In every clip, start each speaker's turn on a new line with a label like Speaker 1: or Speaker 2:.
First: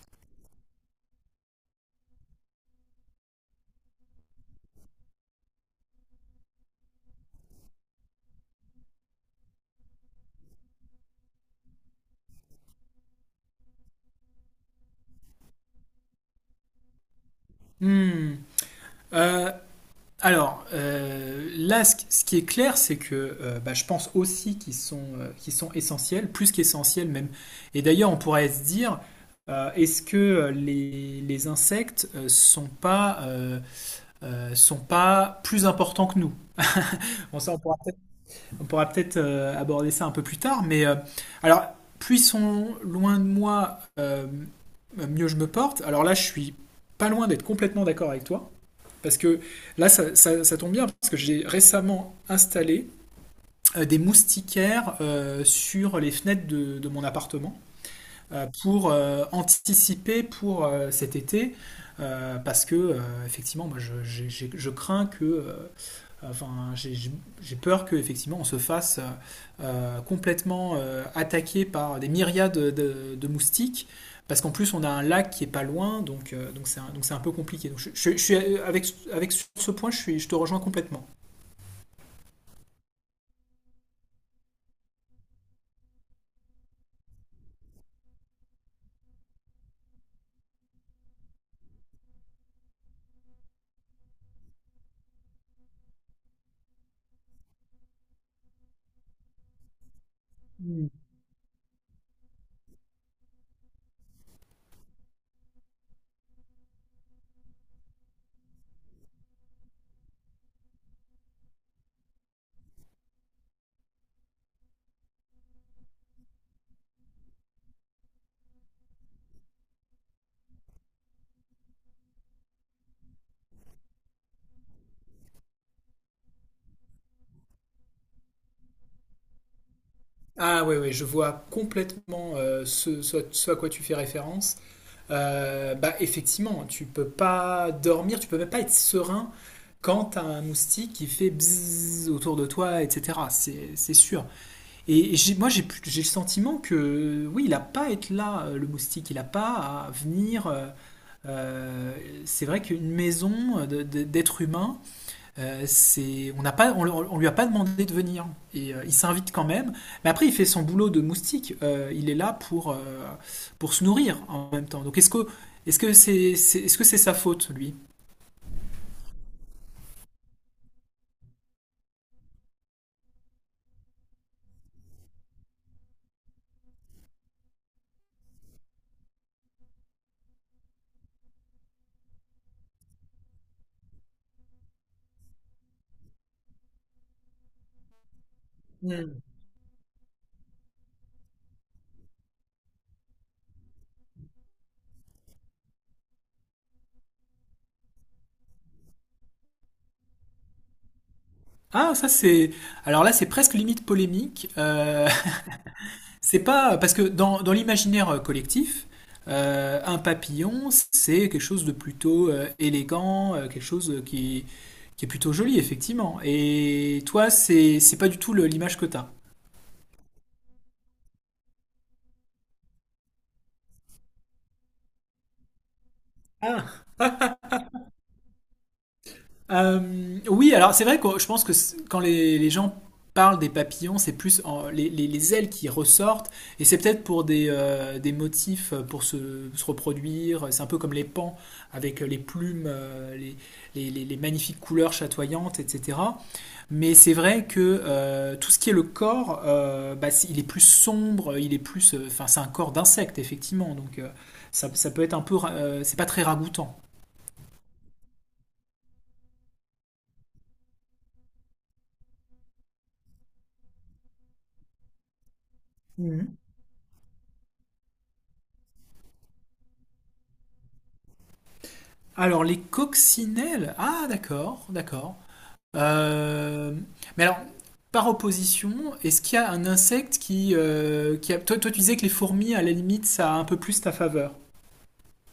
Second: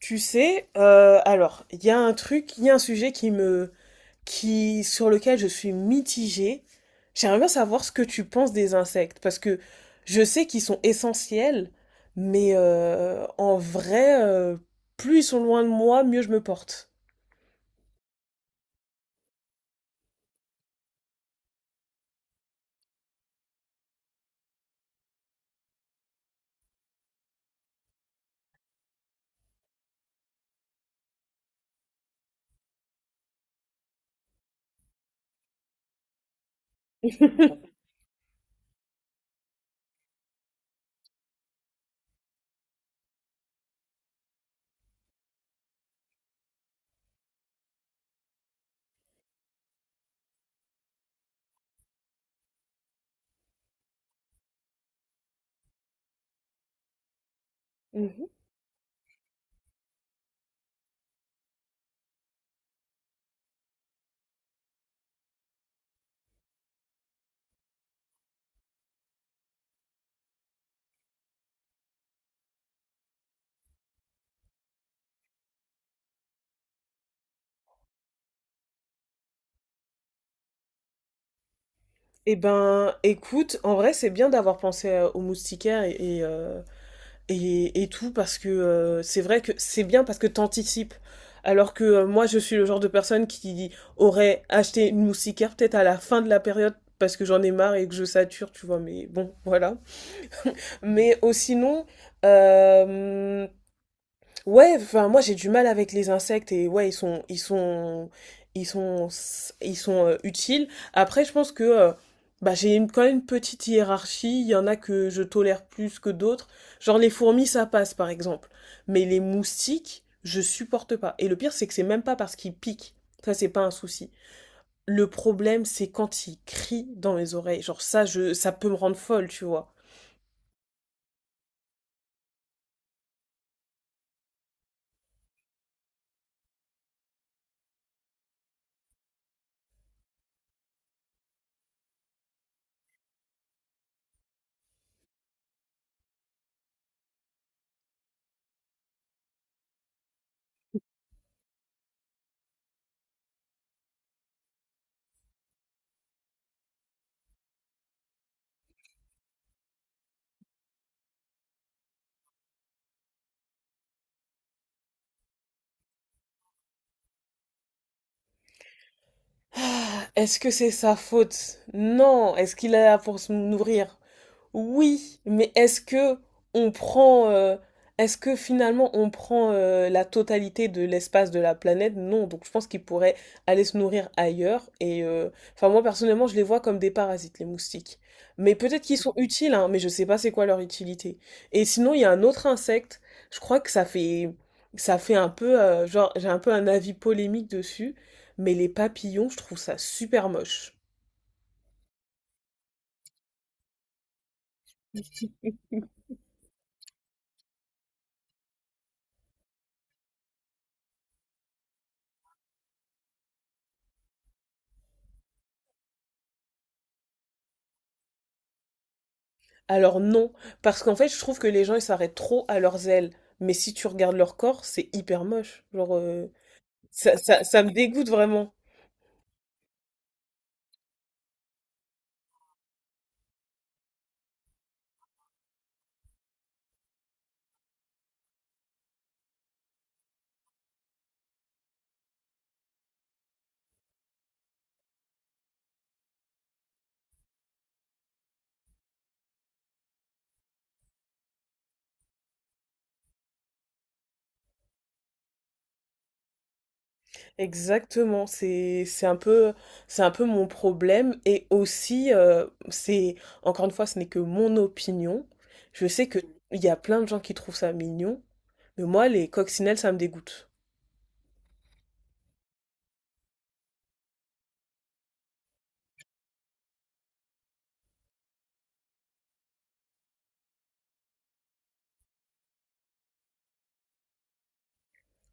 Speaker 1: Alors, il y a un truc, il y a un sujet qui me, qui, sur lequel je suis mitigée. J'aimerais bien savoir ce que tu penses des insectes, parce que je sais qu'ils sont essentiels, mais en vrai, plus ils sont loin de moi, mieux je me porte.
Speaker 2: Hmm. Euh, là, ce qui est clair, c'est que je pense aussi qu'ils sont essentiels, plus qu'essentiels même. Et d'ailleurs, on pourrait se dire, est-ce que les insectes sont pas plus importants que nous? Bon, ça, on pourra peut-être aborder ça un peu plus tard, mais alors, puissons loin de moi, mieux je me porte. Alors là, je suis pas loin d'être complètement d'accord avec toi. Parce que là, ça tombe bien, parce que j'ai récemment installé des moustiquaires sur les fenêtres de mon appartement
Speaker 1: Mhm.
Speaker 2: pour anticiper pour cet été. Parce que, effectivement, moi, je crains que enfin, j'ai peur que effectivement on se fasse complètement attaquer par des myriades de moustiques, parce qu'en plus on a un lac qui est pas loin, donc donc c'est un peu compliqué. Donc je suis avec avec sur ce point, je suis, je te rejoins complètement.
Speaker 1: Eh ben, écoute, en vrai, c'est bien d'avoir pensé aux moustiquaires et, euh, et tout parce que c'est vrai que c'est bien parce que t'anticipes. Alors que moi, je suis le genre de personne qui aurait acheté une moustiquaire peut-être à la fin de la période parce que j'en ai marre et que je sature, tu vois, mais bon, voilà. Mais oh, sinon, euh, ouais, enfin moi j'ai du mal avec les insectes et ouais ils sont ils sont utiles. Après je pense que bah quand même une petite hiérarchie, il y en a que je tolère plus que d'autres. Genre les fourmis ça passe par exemple, mais les moustiques, je supporte pas. Et le pire c'est que c'est même pas parce qu'ils piquent. Ça c'est pas un souci. Le problème c'est quand ils crient dans mes oreilles. Genre ça peut me rendre folle, tu vois.
Speaker 2: Ah oui, oui, je vois complètement ce à quoi tu fais référence. Bah effectivement, tu peux pas dormir, tu peux même pas être serein quand t'as un moustique qui fait bzzz autour de toi, etc. C'est sûr. Moi, j'ai le sentiment que, oui, il n'a pas à être là, le moustique. Il n'a pas à venir. Euh, c'est vrai qu'une maison d'êtres humains, on n'a pas, on lui a pas demandé de venir. Et il s'invite quand même. Mais après, il fait son boulot de moustique. Il est là pour se nourrir en même temps. Donc, est-ce que c'est sa faute, lui?
Speaker 1: Est-ce que c'est sa faute? Non, est-ce qu'il est là pour se nourrir? Oui, mais est-ce que on prend, est-ce que finalement on prend la totalité de l'espace de la planète? Non, donc je pense qu'ils pourraient aller se nourrir ailleurs. Et enfin moi personnellement, je les vois comme des parasites, les moustiques. Mais peut-être qu'ils sont
Speaker 2: Hmm.
Speaker 1: utiles, hein, mais je sais pas c'est quoi leur utilité. Et sinon, il y a un autre insecte. Je crois que ça fait un peu, genre j'ai un peu un avis polémique dessus, mais les papillons, je trouve ça super moche.
Speaker 2: Ah, ça c'est. Alors là, c'est presque limite polémique. C'est pas parce que dans l'imaginaire collectif, un papillon, c'est quelque chose de plutôt élégant, quelque chose qui est plutôt joli, effectivement. Et toi, c'est pas du tout l'image que t'as.
Speaker 1: Alors non, parce qu'en fait, je trouve que les gens, ils s'arrêtent trop à leurs ailes. Mais si tu regardes leur corps, c'est hyper moche. Genre, ça me dégoûte vraiment.
Speaker 2: Oui, alors c'est vrai que je pense que quand les gens parlent des papillons, c'est plus les ailes qui ressortent, et c'est peut-être pour des motifs pour se reproduire. C'est un peu comme les pans avec les plumes, les magnifiques couleurs chatoyantes, etc. Mais c'est vrai que tout ce qui est le corps, il est plus sombre, il est plus, enfin c'est un corps d'insecte effectivement, donc ça peut être un peu, c'est pas très ragoûtant.
Speaker 1: Exactement, c'est un peu mon problème et aussi c'est encore une fois ce n'est que mon opinion. Je sais que il y a plein de gens qui trouvent ça mignon, mais moi les coccinelles ça me dégoûte.
Speaker 2: Alors, les coccinelles. Ah, d'accord, d'accord. Euh, Mais alors, par opposition, est-ce qu'il y a un insecte qui a... Toi, toi, tu disais que les fourmis, à la limite, ça a un peu plus ta faveur.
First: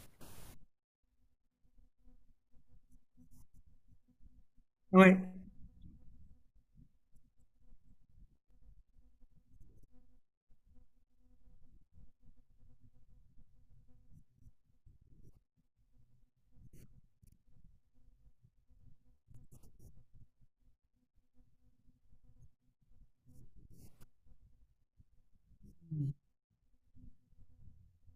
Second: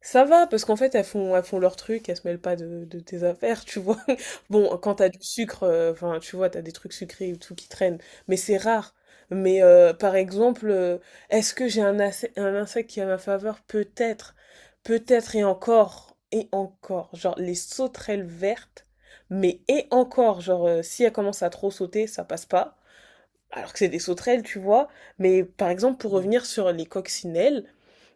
Speaker 1: Ça va, parce qu'en fait, elles font leur truc, elles se mêlent pas de, de tes affaires, tu vois. Bon, quand t'as
Speaker 2: Ouais.
Speaker 1: du sucre, enfin, tu vois, t'as des trucs sucrés ou tout qui traînent, mais c'est rare. Mais par exemple, est-ce que un insecte qui est à ma faveur? Peut-être, peut-être et encore, et encore. Genre, les sauterelles vertes, mais et encore, genre, si elles commencent à trop sauter, ça passe pas. Alors que c'est des sauterelles, tu vois. Mais par exemple, pour revenir sur les coccinelles,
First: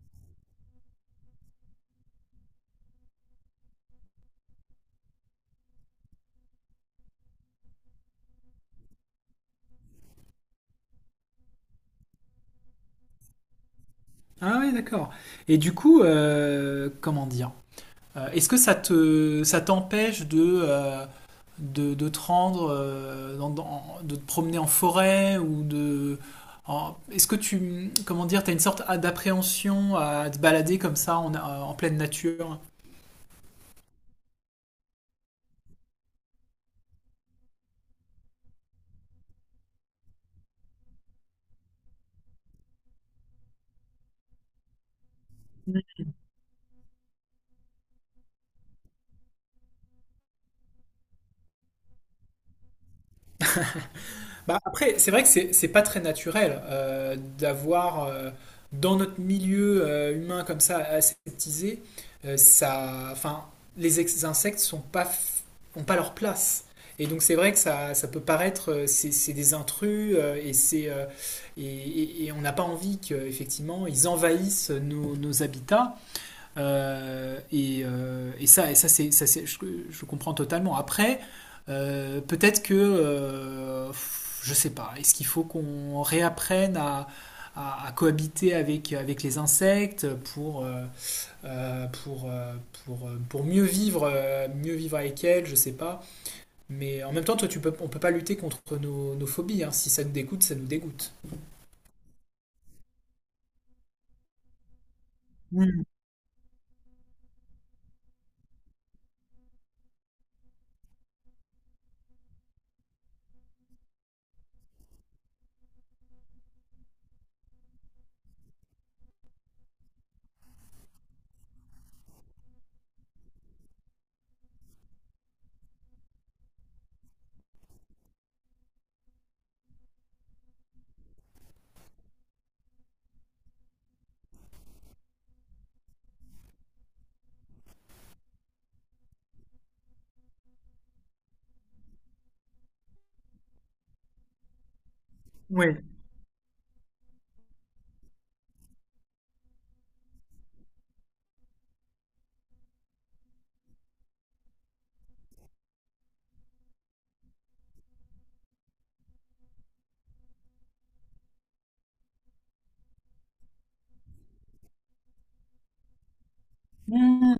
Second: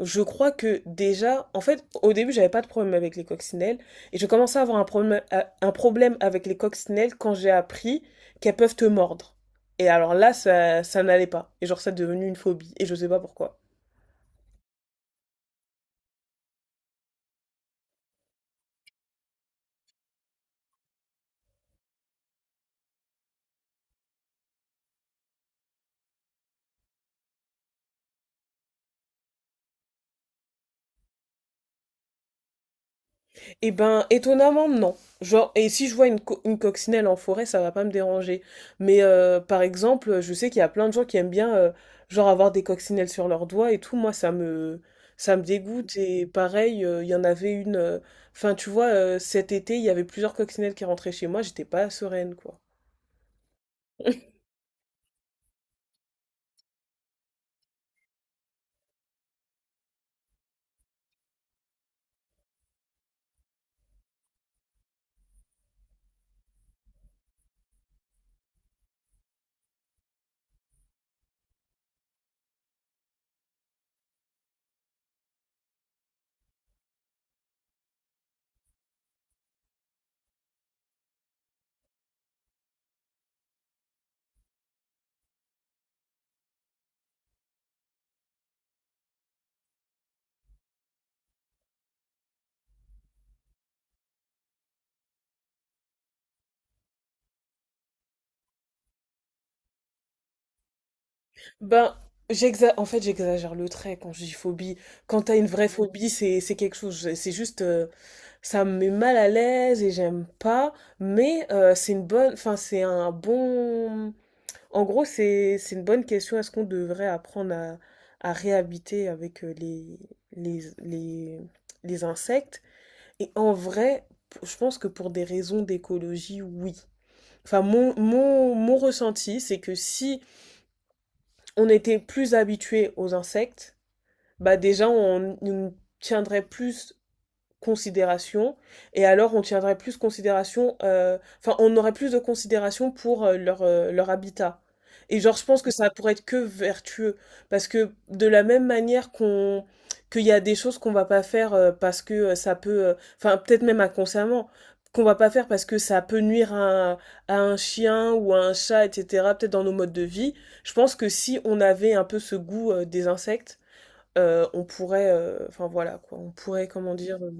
Speaker 1: je crois que déjà, en fait, au début, j'avais pas de problème avec les coccinelles. Et je commençais à avoir un problème, avec les coccinelles quand j'ai appris qu'elles peuvent te mordre. Et alors là, ça n'allait pas. Et genre, ça est devenu une phobie. Et je sais pas pourquoi.
Speaker 2: Ah oui, d'accord. Et du coup, comment dire? Est-ce que ça t'empêche de, de te rendre, de te promener en forêt ou de, est-ce que tu, comment dire, t'as une sorte d'appréhension à te balader comme ça en, en pleine nature?
Speaker 1: Eh ben, étonnamment, non. Genre, et si je vois une coccinelle en forêt, ça va pas me déranger. Mais par exemple, je sais qu'il y a plein de gens qui aiment bien, genre, avoir des coccinelles sur leurs doigts et tout. Ça me dégoûte. Et pareil, il y en avait une. Enfin, tu vois, cet été, il y avait plusieurs coccinelles qui rentraient chez moi. J'étais pas sereine, quoi.
Speaker 2: Bah, après, c'est vrai que c'est pas très naturel d'avoir dans notre milieu humain comme ça aseptisé, euh, ça, enfin, insectes sont pas f- ont pas leur place. Et donc c'est vrai que ça peut paraître, c'est des intrus et et- on n'a pas envie qu'effectivement ils envahissent nos habitats. Et ça c'est- Je comprends totalement. Après, peut-être que, je sais pas, est-ce qu'il faut qu'on réapprenne à, à cohabiter avec les insectes pour, euh, pour, euh, pour mieux vivre avec elles, je sais pas. Mais en même temps, toi, tu peux, on peut pas lutter contre nos phobies, hein. Si ça nous dégoûte, ça nous dégoûte.
Speaker 1: Ben, en fait, j'exagère le trait quand je dis phobie. Quand t'as une vraie phobie, c'est quelque chose. C'est juste, ça me met mal à l'aise et j'aime pas. Mais c'est un bon. En gros, c'est une bonne question. Est-ce qu'on devrait apprendre à réhabiter avec les les les insectes? Et en vrai, je pense que pour des raisons d'écologie, oui. Enfin, mon ressenti, c'est que si on était plus habitué aux insectes, bah déjà on nous tiendrait plus considération et alors on tiendrait plus considération on aurait plus de considération pour leur habitat. Et genre je pense que ça pourrait être que vertueux parce que de la même manière qu'il y a des choses qu'on va pas faire parce que ça peut enfin peut-être même inconsciemment qu'on va pas faire parce que ça peut nuire à un chien ou à un chat, etc., peut-être dans nos modes de vie. Je pense que si on avait un peu ce goût des insectes, on pourrait, enfin voilà quoi, on pourrait, comment dire,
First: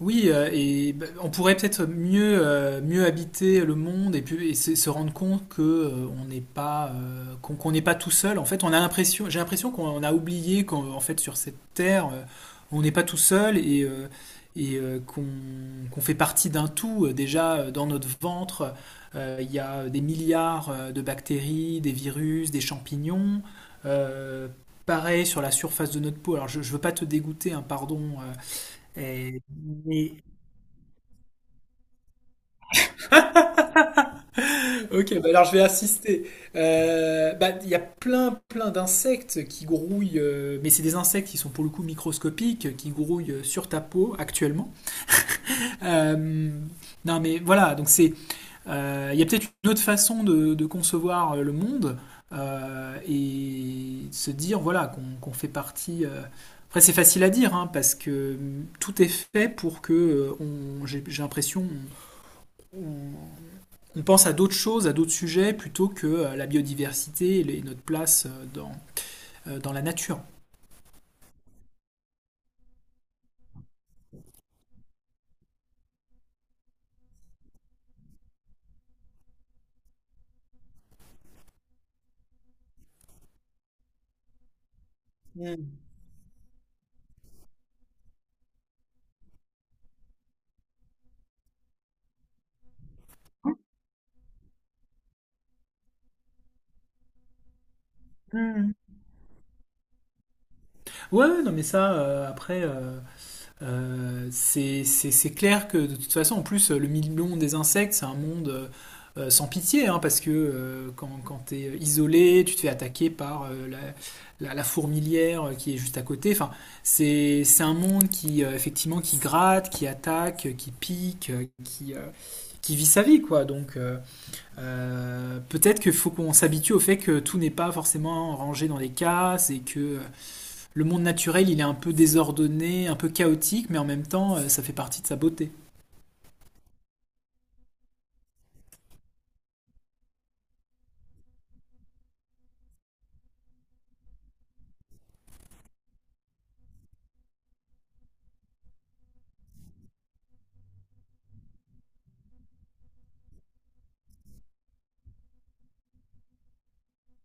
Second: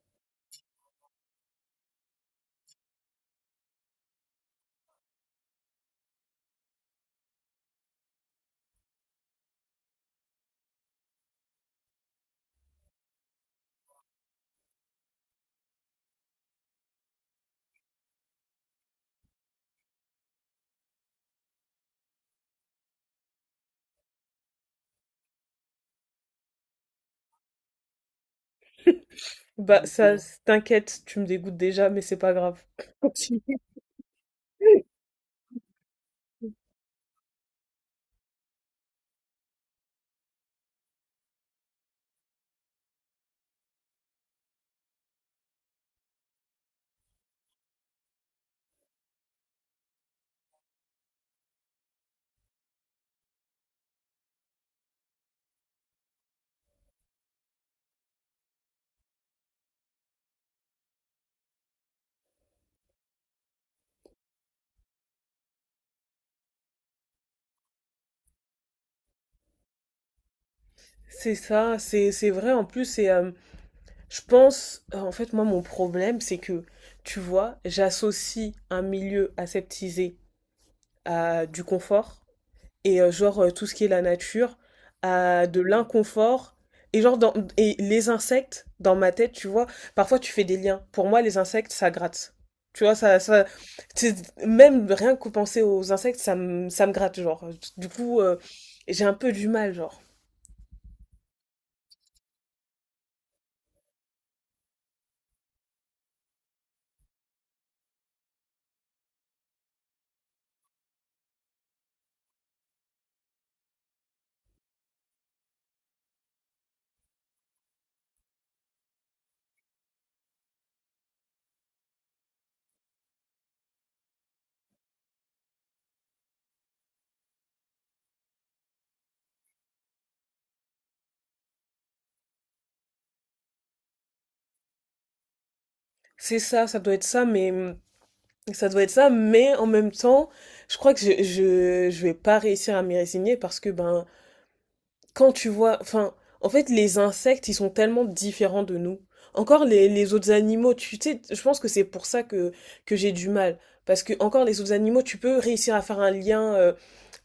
Speaker 2: Oui, on pourrait peut-être mieux, mieux habiter le monde et, puis, et se rendre compte que on n'est pas qu'on n'est pas tout seul. En fait, on a l'impression, j'ai l'impression qu'on a oublié qu'en en fait sur cette terre, on n'est pas tout seul et, qu'on qu'on fait partie d'un tout. Déjà dans notre ventre, il y a des milliards de bactéries, des virus, des champignons. Euh, Pareil sur la surface de notre peau. Alors je veux pas te dégoûter, hein, pardon, et-
Speaker 1: bah ça,
Speaker 2: mais
Speaker 1: t'inquiète, tu me dégoûtes déjà, mais c'est pas grave.
Speaker 2: Ok, bah alors je vais assister. Il y a plein, plein d'insectes qui grouillent, mais c'est des insectes qui sont pour le coup microscopiques, qui grouillent sur ta peau actuellement. Euh, non, mais voilà, donc c'est, il y a peut-être une autre façon de concevoir le monde et de se dire voilà qu'on qu'on fait partie. Après, c'est facile à dire hein, parce que tout est fait pour que j'ai l'impression, on pense à d'autres choses, à d'autres sujets, plutôt que la biodiversité et notre place dans la nature.
Speaker 1: C'est ça, c'est vrai en plus, et je pense, en fait, moi mon problème, c'est que, tu vois, j'associe un milieu aseptisé à du confort, et tout ce qui est la nature à de
Speaker 2: Mm.
Speaker 1: l'inconfort et genre dans et les insectes dans ma tête, tu vois, parfois tu fais des liens. Pour moi les insectes ça gratte, tu vois. Même rien que penser aux insectes ça me gratte. Genre du coup j'ai un peu du mal, genre
Speaker 2: Ouais, ouais, non, mais ça, c'est clair que de toute façon, en plus, le million des insectes, c'est un monde sans pitié, hein, parce que quand tu es isolé, tu te fais attaquer par la fourmilière qui est juste à côté. Enfin, c'est un monde qui, effectivement, qui gratte, qui attaque, qui pique, qui vit sa vie, quoi. Peut-être qu'il faut qu'on s'habitue au fait que tout n'est pas forcément rangé dans des cases et que le monde naturel, il est un peu désordonné, un peu chaotique, mais en même temps, ça fait partie de sa beauté.
Speaker 1: c'est ça, ça doit être ça mais ça doit être ça, mais en même temps je crois que je vais pas réussir à m'y résigner parce que ben quand tu vois, enfin, en fait, les insectes, ils sont tellement différents de nous. Encore les autres animaux, tu sais, je pense que c'est pour ça que j'ai du mal. Parce que, encore les autres animaux, tu peux réussir à faire un lien.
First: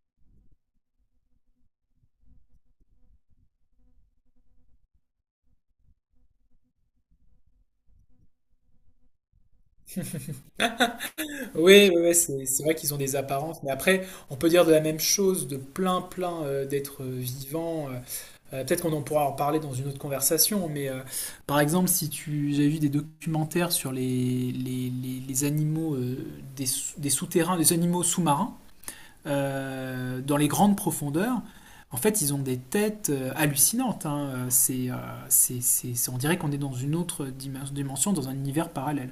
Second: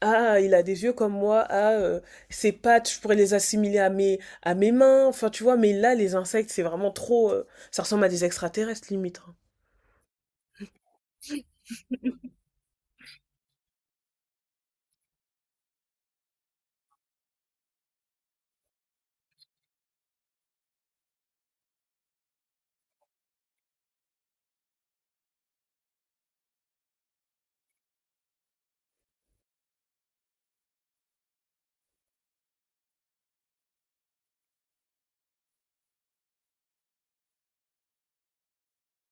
Speaker 1: Ah, il a des yeux comme moi. Ah, ses pattes, je pourrais les assimiler à mes mains. Enfin, tu vois, mais là, les insectes, c'est vraiment trop. Ça ressemble à des extraterrestres, limite, hein.
Speaker 2: Oui, oui, oui, c'est vrai qu'ils ont des apparences, mais après, on peut dire de la même chose de plein, plein d'êtres vivants. Peut-être qu'on en pourra en parler dans une autre conversation, mais par exemple, si tu, j'ai vu des documentaires sur les animaux des souterrains, des animaux sous-marins. Dans les grandes profondeurs, en fait, ils ont des têtes hallucinantes, hein. On dirait qu'on est dans une autre dimension, dans un univers parallèle.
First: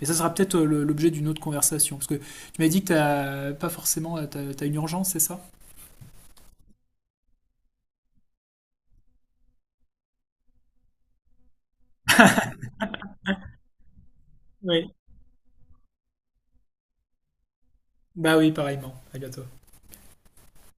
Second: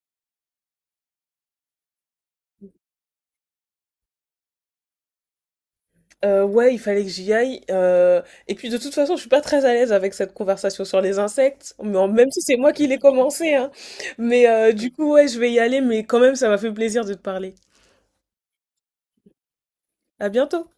Speaker 2: Mais ça sera peut-être l'objet d'une autre conversation. Parce que tu m'as dit que t'as pas forcément, t'as, t'as une urgence, c'est ça?
Speaker 1: Ouais, il fallait que j'y aille. Et puis de toute façon, je suis pas très à l'aise avec cette conversation sur les insectes, mais même si c'est moi qui l'ai commencé, hein. Mais
Speaker 2: Oui.
Speaker 1: ouais, je vais y aller, mais quand même, ça m'a fait plaisir de te parler.
Speaker 2: Bah oui, pareillement. À bientôt.
Speaker 1: À bientôt.